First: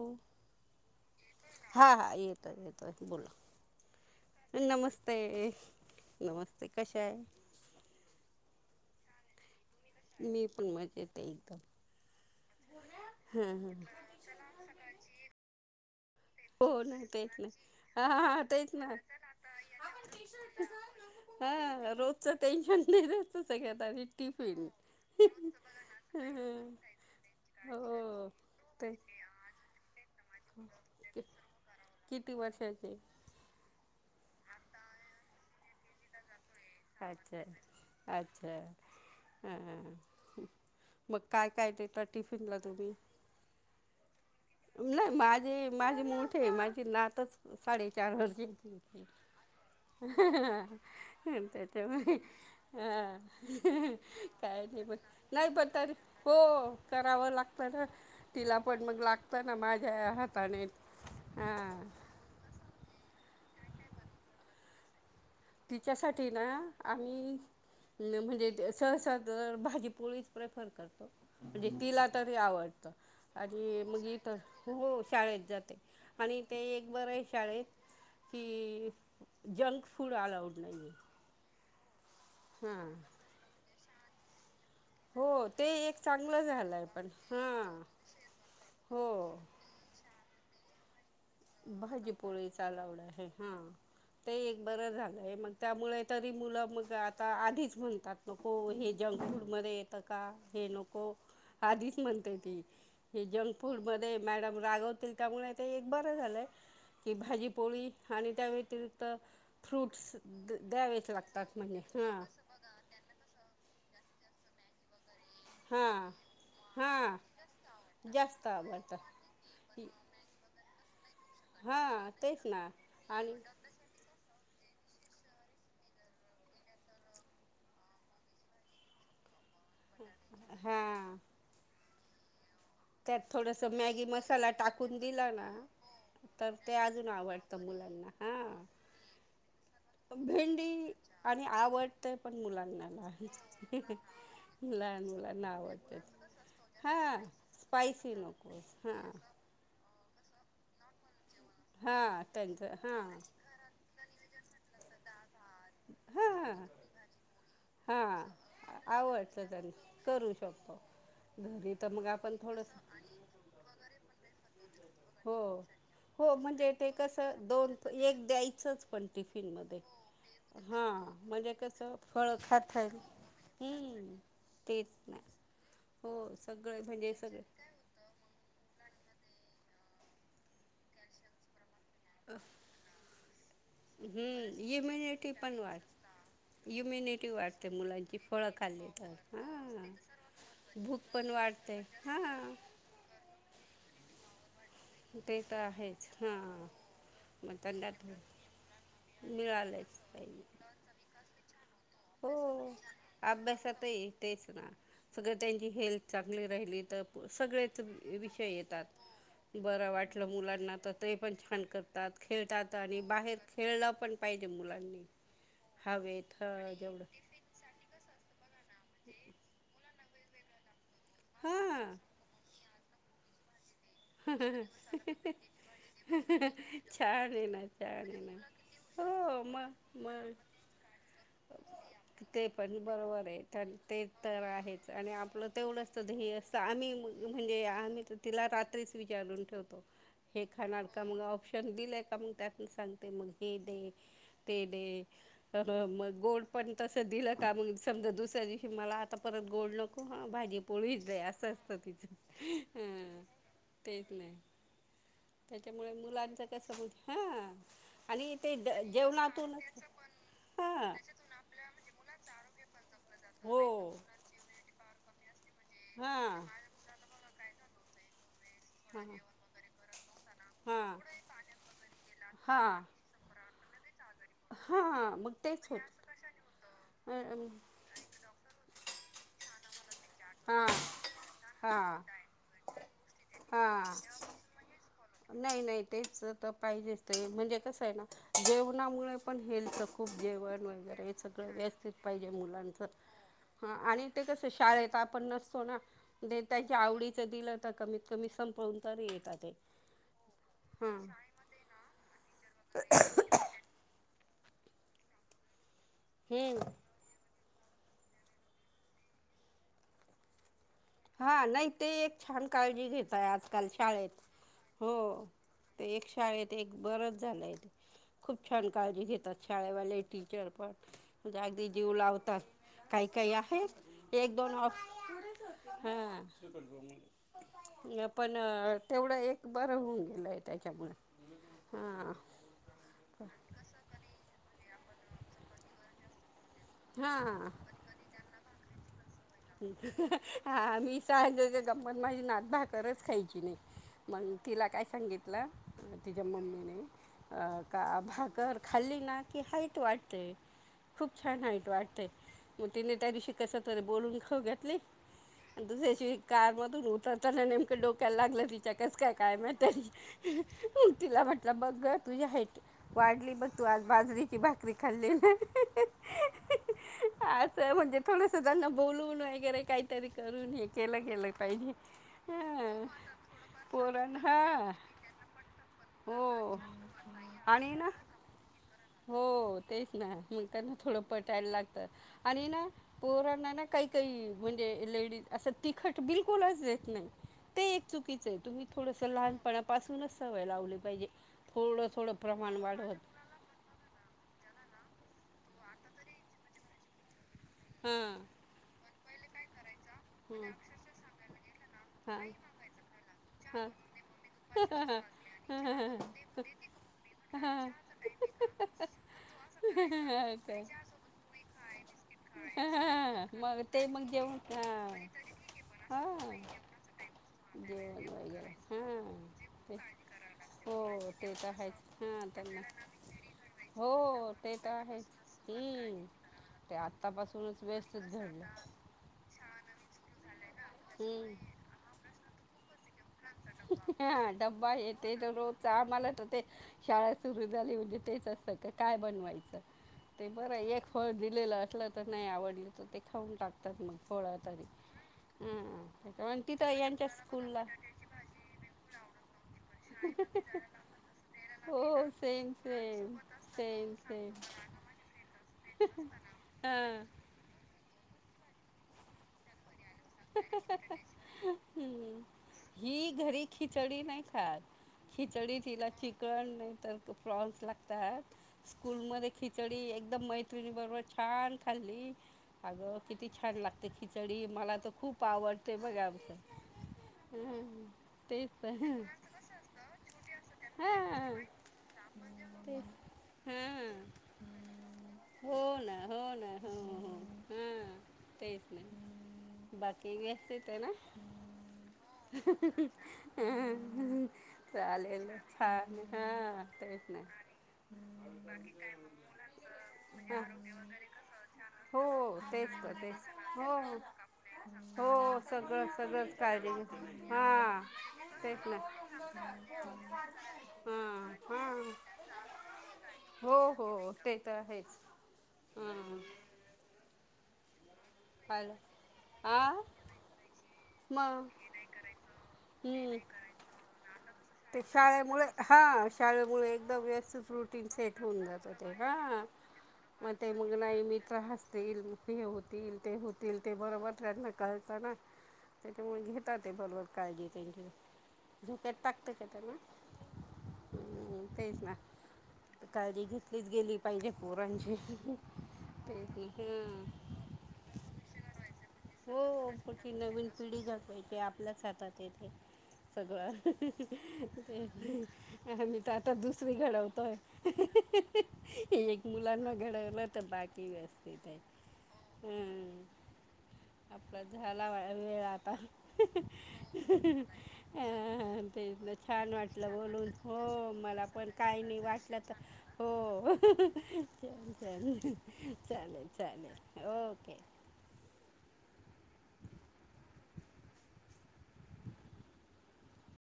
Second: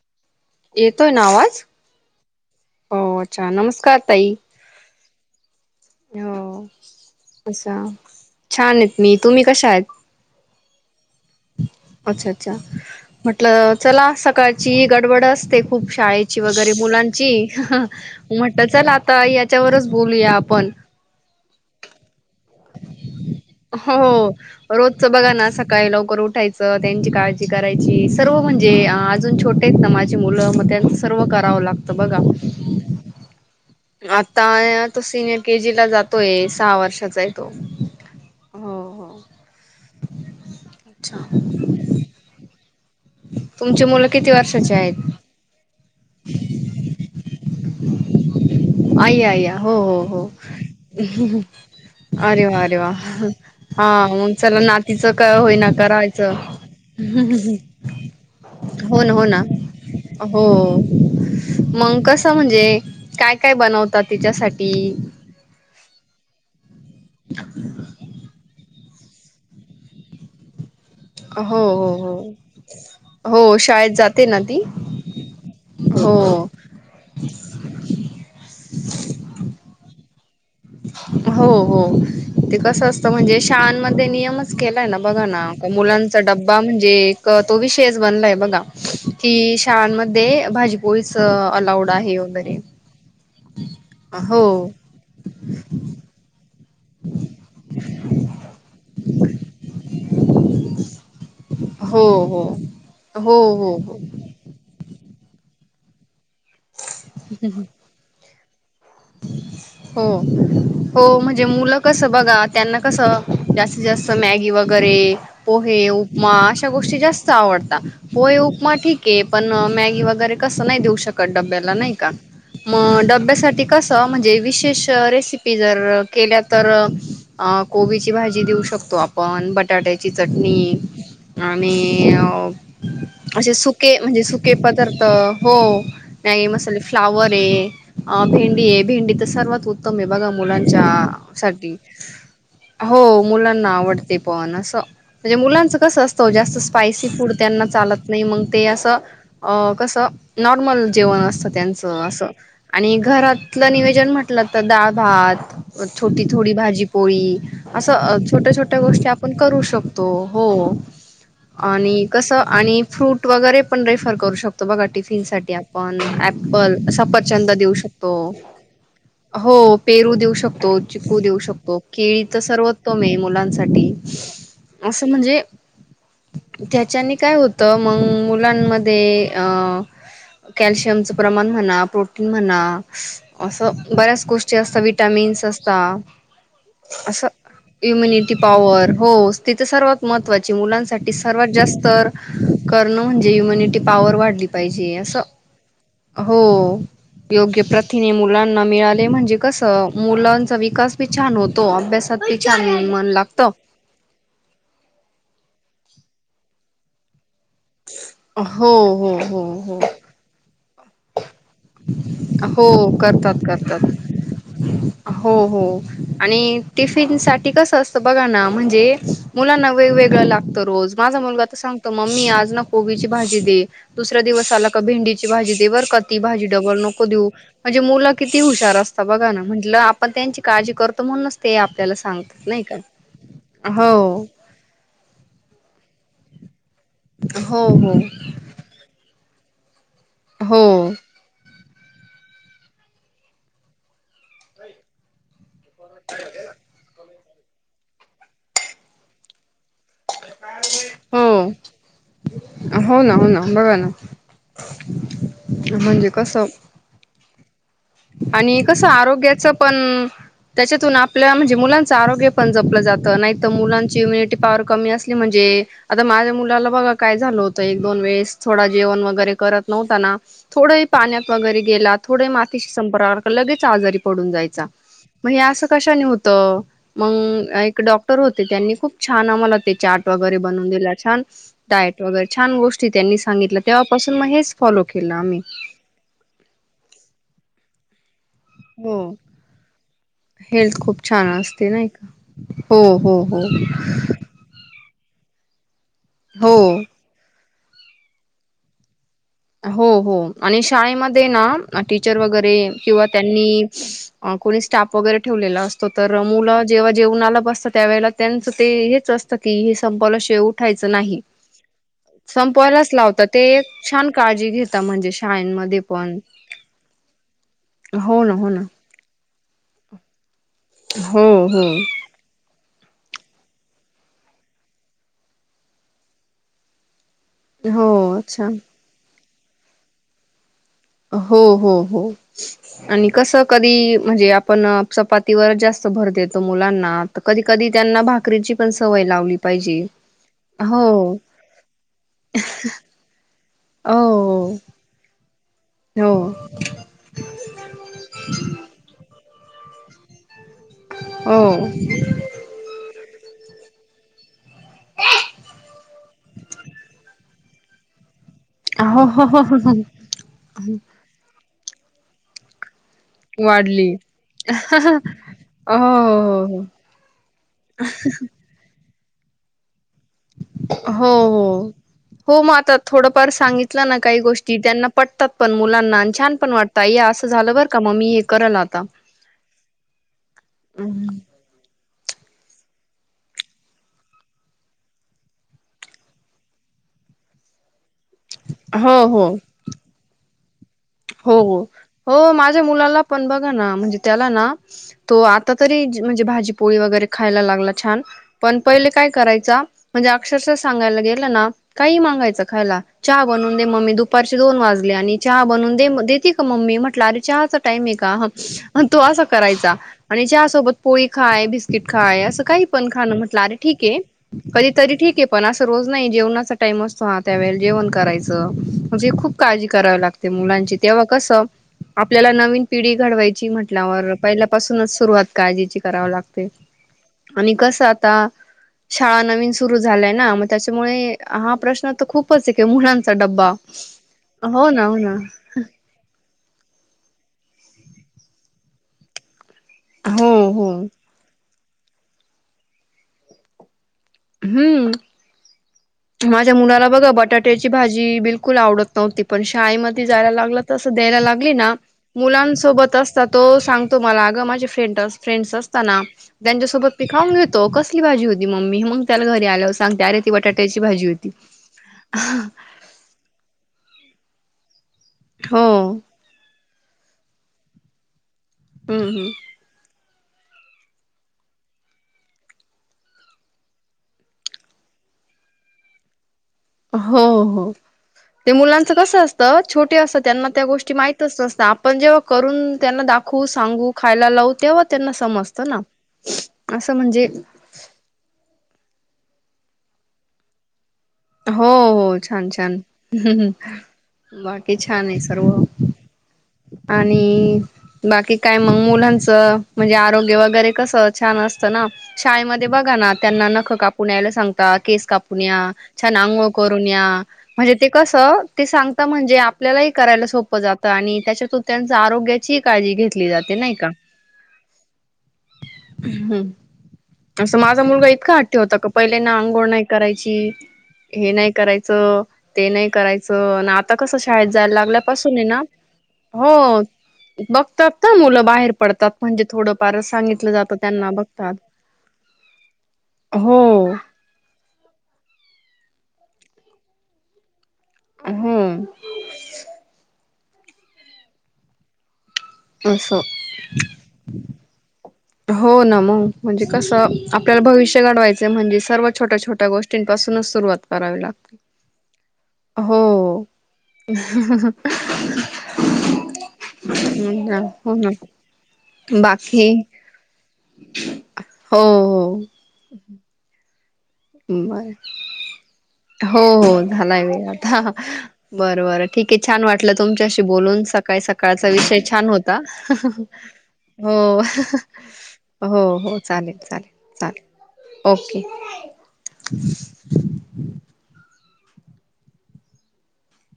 हो येतोय ना आवाज. येतोय येतोय हो अच्छा नमस्कार ताई बोला नमस्ते हो नमस्ते कशा आहे? असा छान आहेत मी तुम्ही कशा आहेत? मी पण मजेत आहे एकदम अच्छा -अच्छा हा म्हटल हा चला सकाळची गडबड असते. खूप शाळेत ची वगैरे हो नाही तेच नाही मुलांची- हा हा म्हटलं तेच चल ना आता याच्यावरच बोलूया आपण हा रोजचं टेन्शन नाही जास्त सगळ्यात हो आधी टिफिन रोजच बघा ना सकाळी लवकर हा उठायचं त्यांची काळजी हा करायची हो सर्व म्हणजे ते अजून छोटे आहेत ना माझे. मुलं मग त्यांच सर्व करावं लागतं बघ. ची ते आता तो सिनियर केजी ला जातोय. सहा वर्षाचा आहे अच्छा तो अच्छा अच्छा हो हो अ मग काय काय दे देता टिफिनला. तुम्ही तुमच्या मुला- किती वर्षाचे आहेत. माझी मोठे माझी नातच साडेचार वर्षाची आई आय्या हो हो हो आहे त्याच्यामुळे अरे वा अरे वा हा मग चला काय नाही प नातीचं काय नाही होईना पण तरी करायचं हो करावं लागतं ना तिला पण मग हो ना हो लागत- ना माझ्या हो हाताने हां मग कस म्हणजे. काय काय बनवतात तिच्यासाठी. तिच्यासाठी ना? आम्ही म्हणजे स सहसा तर भाजीपोळीच प्रेफर करो हो हो म्हणजे तिला तरी आवडत हो हो आणि शाळेत मग जाते ना ती हो शाळेत जाते हो आणि ते एक बर आहे शाळेत की [unintelligible] जंकफूड पुड अलाऊड नाही आहे. हो हो. ते कसं हां असतं म्हणजे शाळांमध्ये. ते नियम केलाय ना बघा हो ना ते एक मुलांचा चांगलं डबा झालंय म्हणजे पण एक तो हां विषयच बनलाय बघा हो कि शाळांमध्ये भाजी पस त अलाउड आहे वगैरे हा ते हो एक बरं झालंय मग त्यामुळे तरी मुल मग आता आधीच म्हणतात नको हे जंक फूडमध्येध्ये येतं का हे नको आधीच हो म्हणते हो ती हो हे जंक हो हो फूडमध्ये मॅडम रागवता त्याच्यामुळे ते बंद झालंय. की भाजी पोळी आणि त्या व्यतिरिक्त हो फ्रूट्स द्यावेच हो म्हणजे लागतात मुलं कस हां बघा त्यांना कसं जास्तीत जास्त मॅगी वगैरे पोहे हां उपमा अशा गोष्टी हां जास्त आवडतात पोहे जास्त उपमा आवडतं ठीके पण मॅगी वगैरे कसं नाही देऊ का डब्याला हा नाही का तेच ना म आणि डब्यासाठी ते म्हणजे विशेष रेसिपी जर केल्या तर कोबीची भाजी देऊ शकतो आपण ब बटाट्याची चटणी हा आणि ह [unintelligible] त्यात थोडस मॅगी मसाला टाकून पदार्थ दिला ना हो नाही तर ते मसाले अजून फ्लावर आवडत आहे मुलांना. अ भेंडी आहे हा भेंडी तर सर्वात उत्तम आहे भेंडी आणि मुलांच्यासाठी आवडते पण मुलांना हो मुलांना लहान आवडते पण अस लहान मुलांना मुलांचं आवडते कसं असतं हो जास्त स्पायसी हा फूड चालत स्पायसी नाही मग ते नकोस हा असं कसं नॉर्मल जेवण अस अस त्यांचं हा असं त्यांचं आणि हा घरातलं नियोजन म्हटलं.. तर डाळ भात.. छोटी थोडी हा भाजीपोळी हा असं छोट्या छोट्या गोष्टी आपण आवडतं करू त्यांना शकतो करू हो शकतो घरी तर आणि मग कस आपण थोडंसं आणि फ्रूट वगैरे पण रेफर करू शकतो. बघा टिफिन हो साठी आपण हो म्हणजे ॲप्पल... ते कसं एखांदा देऊ दोन शकतो एक द्यायचंच पण हो टिफिनमध्ये पेरू देऊ शकतो हां चिकू देऊ म्हणजे शकतो कसं केळी फळं तर खाता येईल सर्वोत्तम आहे. मुलांसाठी हम्म तेच असं ना म्हणजे हो काय होतं मग सगळे ज्याच्याने म्हणजे मग काय सगळे होतं. मग मुलांना मध्ये कॅल्शियमचे प्रमाण म्हणा... म्हणा असं बऱ्याच गोष्टी हम्म असतात इम्युनिटी विटमिन्स पण असत वाढ असं इम्युनिटी वाढते मुलांची युम्यनिटी फळं खाल्ली पॉवर तर हो ति तर हां सर्वात महत्वाची भूक मुलांसाठी पण सर्वात वाढते जास्त हां करणं म्हणजे युम्युनिटी... पावर वाढली.. पाहिजे असं ते तर आहेच हो... हां मग योग्य त्यांना प्रथिने मुलांना मिळाले म्हणजे कसं मिळालंच पाहिजे मुलांचा विकास बी छान होतो अभ्यासात हो पी छान मन लागत. अभ्यासातही तेच ना सगळं त्यांची हेल्थ चांगली राहिली तर सगळेच.. हो हो हो... बर वाटल मुलांना.... तर ते.... पण छान करतात हो खेळतात आणि करतात बाहेर करतात खेळलं पण पाहिजे मुलांनी हो हो हवेत आणि ह जेवढं टिफिन सा कसं असत बघा ना म्हणजे... मुलांना वेगवेगळं लागतं रोज माझा मुलगा आता सांगतो हां मम्मी आज ना कोबीची भाजी दे... दुसऱ्या दिवस आला का भंडीची भाजी दे बर का ती भाजी... डबल नको देऊ छान आहे ना म्हणजे छान मुलं आहे ना किती हुशार असतात बघा हो ना मग म्हटलं आपण मग त्यांची काळजी करतो म्हणून ते आपल्याला सांगतात ते नाही पण का बरोबर आहे तर हो.. दुध हे अस... आम्ही म्हणजे हो हो आम्ही तिला.... काढून ठेवतो... हे हो खाणार का म ऑपश... दिलीय आहे का मग त्यात सांगते मग हे दे ते दे... मग गोड पण तस दिल.. का मग समजा दुसऱ्या दिवशी मला आता परत... गोड नको हा भाजी पोळीच आहे हो असं असतं तिच हो ना ह... हो ना बघा ना तेच नाही त्याच्यामुळे म्हणजे मुलांच कसं कस मु.. आणि कस आरोग्याच जेवणातूनच पण हां त्याच्यातून आपल्या म्हणजे मुलांचं आरोग्य पण जपलं जातं नाही. तर हो मुलांची इम्युनिटी पवार कमी असली म्हणजे.. आता माझ्या हां मुलाला बघा काय झालं होत. तर एक दोन वेळेस... थोडा हा जेवण वगैरे करत नव्हता ना, थोडं ही हा पाण्यात वगैरे गेला थोडं मा हा कि [unintelligible] लगे च आजारी पडून जायचा, हा म मग हे असं तेच कशानी होत होतं, मग एक डॉक्टर होते त्यांनी खूप छान आम्हाला ते चार ट वगैरे हा बनवून दिला छान् हा डाएट वगैरे छान गोष् त्यांनी सांगितलं हा तेव्हापासून मग हेच फॉलो केलं आम्ही नाही नाही तेच तर पाहिजेच असतंय, म्हणजे. कसंय ना. हो जेवणामुळे पण हेल्थ खूप जेवण हेल्थ खूप वगैरे छान सगळं असते नाही व्यवस्थित का पाहिजे हो मुलांचं हो हो ह आणि ते कसं शाळेत् पण नसतो ना? दे त्यांच्या हो आवडीचं दिलं. त कमीत कमी संपवून तर ये हो हो. आणि शाळेमध्ये ना टीचर वग रे किंवा त्यांनी अ कोणी स्टाप वगैरे ठेवलेला अस तर मूलं हम्म जेव्हा जेवणाला बस त्यावेळेला त्यांचं ते हेच असतं की हे संपवल्याशिवाय उ हा नाही ते एक छान काळजी संपवायलाच घेताय लावतात ते एक आजकाल शाळेत. छान काळजी घेता हो म्हणजे शाळेंमध्ये ते एक पण, शाळेत एक बरंच झालं आहे ते हो ना खूप हो ना. छान काळजी घेतात शाळेवाले टी चरपट, हो म्हणजे हो अगदी जीव लावतात. काही काही आहे एक दोन ऑ हा अ हो पण अच्छा तेवढं एक. बरं होऊन गेलंय. हो हो हो आणि कस कधी म्हणजे अ पण चपातीवर जास्त भर देत. मुलांना हां कधी-कधी त्यांना भाकरीची. पण सवय. लावली पाहिजे हा हो मी सज गंमत माझी नात भाकरच खायची नाही हो मग तिला काय सांगितलं. हो तिच्या हो मम्मीने अ का भाकर खाल्ली ना. की हात वाटते. खूप छान हईट हो वाटतंय मग तिने त्या दिशी कस तर बोलून. हो घेतली तुझ्या दिसि कार मधून उतर त्याना नेमकं डोक्यायला लागलं. [inaudible] हो हो बघ गं तुझी हाइट वाढली बघ तू आज वाढली बाजरीची भाकरी खाल्लेलं हो हो असं म्हणजे थोडसं बोलून वगैरे करून हे केलं हो गेलं हो पाहिजे. हो मग आता हा थोडंफार सांगितलं ना पोरण काही गोष्टी हा त्यांना पटतात पण मुलांना आणि छान पण हो वाटत आई असं झालं बर आणि का ना मम्मी हे करा ना. हो तेच ना मग त्यांना थोडं पटायला आणि ना पोरांना ना काही काही म्हणजे लेडीज असं तिखट बिलकुलच नाही ते चुकीचं आहे तुम्ही हो थोडसं हो लहपणापून सवयी लावली. पाहिजे. हो थोडं थोडं हो प्रमाण माझ्या वाढवत मुलाला पण बघा ना म्हणजे त्याला ना तो आता तरी म्हणजे भाजीपोळी वगैरे खायला लागला छान हां पण पहिले करायचा. म्हणजे अक्षरशः सांगायला गेलं ना काही हां मागायचं खायला चहा बनवून दे मम्मी दुपारचे दोन वाजले आणि चहा हां बनवून देती का मम्मी म्हटले हां चहा हां टाईम आहे का तो असं करायचा आणि चहा काय सोबत पोळी खाय बिस्किट खाय अस काही पण खान हा म्हटले अरे मग ठीक ते आहे मग जेवण कधीतरी हा ठीक आहे पण असं रोज हा नाही जेवणाचा टाईम असतो हा त्या वेळेला जेवण वगैरे करायचं म्हणजे हां खूप काळजी ते करावी लागते मुलां तेव्हा हो ते कसं तर आहेच हां आपल्याला त्यांना नवीन पिढी घडवायची हो म्हटल्यावर पहिल्या ते तर पासूनच आहेच सुरुवात काळजीची हम्म करावी लागते ते आणि आत्तापासूनच कसं व्यस्तच आता घडलं शाळा न. सुरु झालंय ना त्यांच्यामुळे हम्म हा प्रश्न तर खूपच एक मुलांचा डब्बा हा हो डब्बा ना हे हो ना [unintelligible] सुरू झाली म्हणजे तेच असतं का काय बनवायचं. ते हो बरं हो एक फळ दिलेला तर नाही आवडली तर ते खाऊन टाकतात. थोडा तरी हम्म हां त्याच्यामुळे माझ्या तिथं मुलाला बघ यांच्या स्कूलला बटाट्याची भाजी बिलकुल आवडत नव्हती पण शाळेत मग जायला लागले तसं द्यायला लागली ना, हो सेम मुलांसोबत सेम असं तो सेम सांगतो मला सेम अगं माझे फ्रेंडच फ्रेंड त्यांच्या हा सोबत पिकावून घेतो पाहिजी होती मम्मी. चल घरी आज हम्म ही घरी खिचडी ह्याच. खिचडी तिला हो. चिकळण नाही. तर अ प्रॉ-प्रॉन्स लागतात. हम्म स्कूलमध्ये हम्म. खिचडी एक. मैत्रिणी बरोबर छान खाल्ली. अगं किती छान लागते खिचडी मला तर खूप आवडते बघा आमचं. हो-हो हं तेच ते तर मुलांच कस असतं छोटे असत, त्यांना त्या गोष्टी हां माहितच नसत आपण जेव्हा करून तेच त्यांना दाखवू सांगू हां खायला लावू तेव्हा त्यांना हो समजत ना हो ना हो असं हो म्हणजे. हां तेच ना बाकी व्यस्त येतंय ना. हो हो छान! छान! बाकी छान आहे चालेल सर्व छान हा तेच ना आणि बाकी काय मग मुलांच म्हणजे आरोग्य हा वगैरे कस छान असतं ना. हो शाळेमध्ये तेच तर बघा ना तेच त्यांना हो नख कापून यायला सांगता. केस हो कापून या. सगळं छान सगळंच अघोळ काळजी घे करून या हा म्हणजे ते कसं तेच ते ना सांगता म्हणजे आपल्यालाही करायला सोप जात हां आणि त्याच्यातुन हां त्यांच्या आरोग्याचीही काळजी घेतली जाते हो नाही का. हो ते तर आहेच हां हम्. असं माझा मुलगा ही इतका हट्टी आलं होता की, का पहिले ना आ आंघोळ नाही करायची. हे मग नाही करायचं, ते नाही हम्म करायचं, आणि आता कसं. शाळेत जायला ते लागल्यापासून शाळेमुळे आहे ना हा शाळेमुळे हो एकदम व्यस्थित रुटीन बघतात ना सेट मुलं होऊन जात बाहेर ते पडतात हा म्हणजे थोडंफार मग सांगितलं ते मग जातं नाही त्यांना मित्र बघतात. हसतील हे होतील ते होतील ते हो. बरोबर त्यांना कळत ना. त्याच्यामुळे घेतात ते बरोबर काळजी त्यांची. हम. हम् तेच ना. असं. काळजी घेतलीच गेली पाहिजे पोरांची हो ना मग तेच ना म्हणजे हां कसं आपल्याला भविष्य घडवायचं म्हणजे सर्व हो छोट्या-छोट्या पण ती गोष्टींपासूनच नवीन सुरुवात पिढी करावी जगवायची लागते. आपल्याच हो. आमी तर आता दुसरी घडवतोय, हो ना एक बाकी मुलांना घडवलं तर बाकी व्यवस्थित आहे हो हो. हम. आपला झाला बर अ वेळ आता. हो हो झालाय वेळ आता. ते बरं बरं ठीक आहे छान वाटलं बोलून तुमच्याशी हो बोलून सकाळी मला पण सकाळचा काही नाही विषय छान वाटलं तर होता. हो हो चा हो हो चालेल चालेल चालेल. ओके. ओके [inaudible]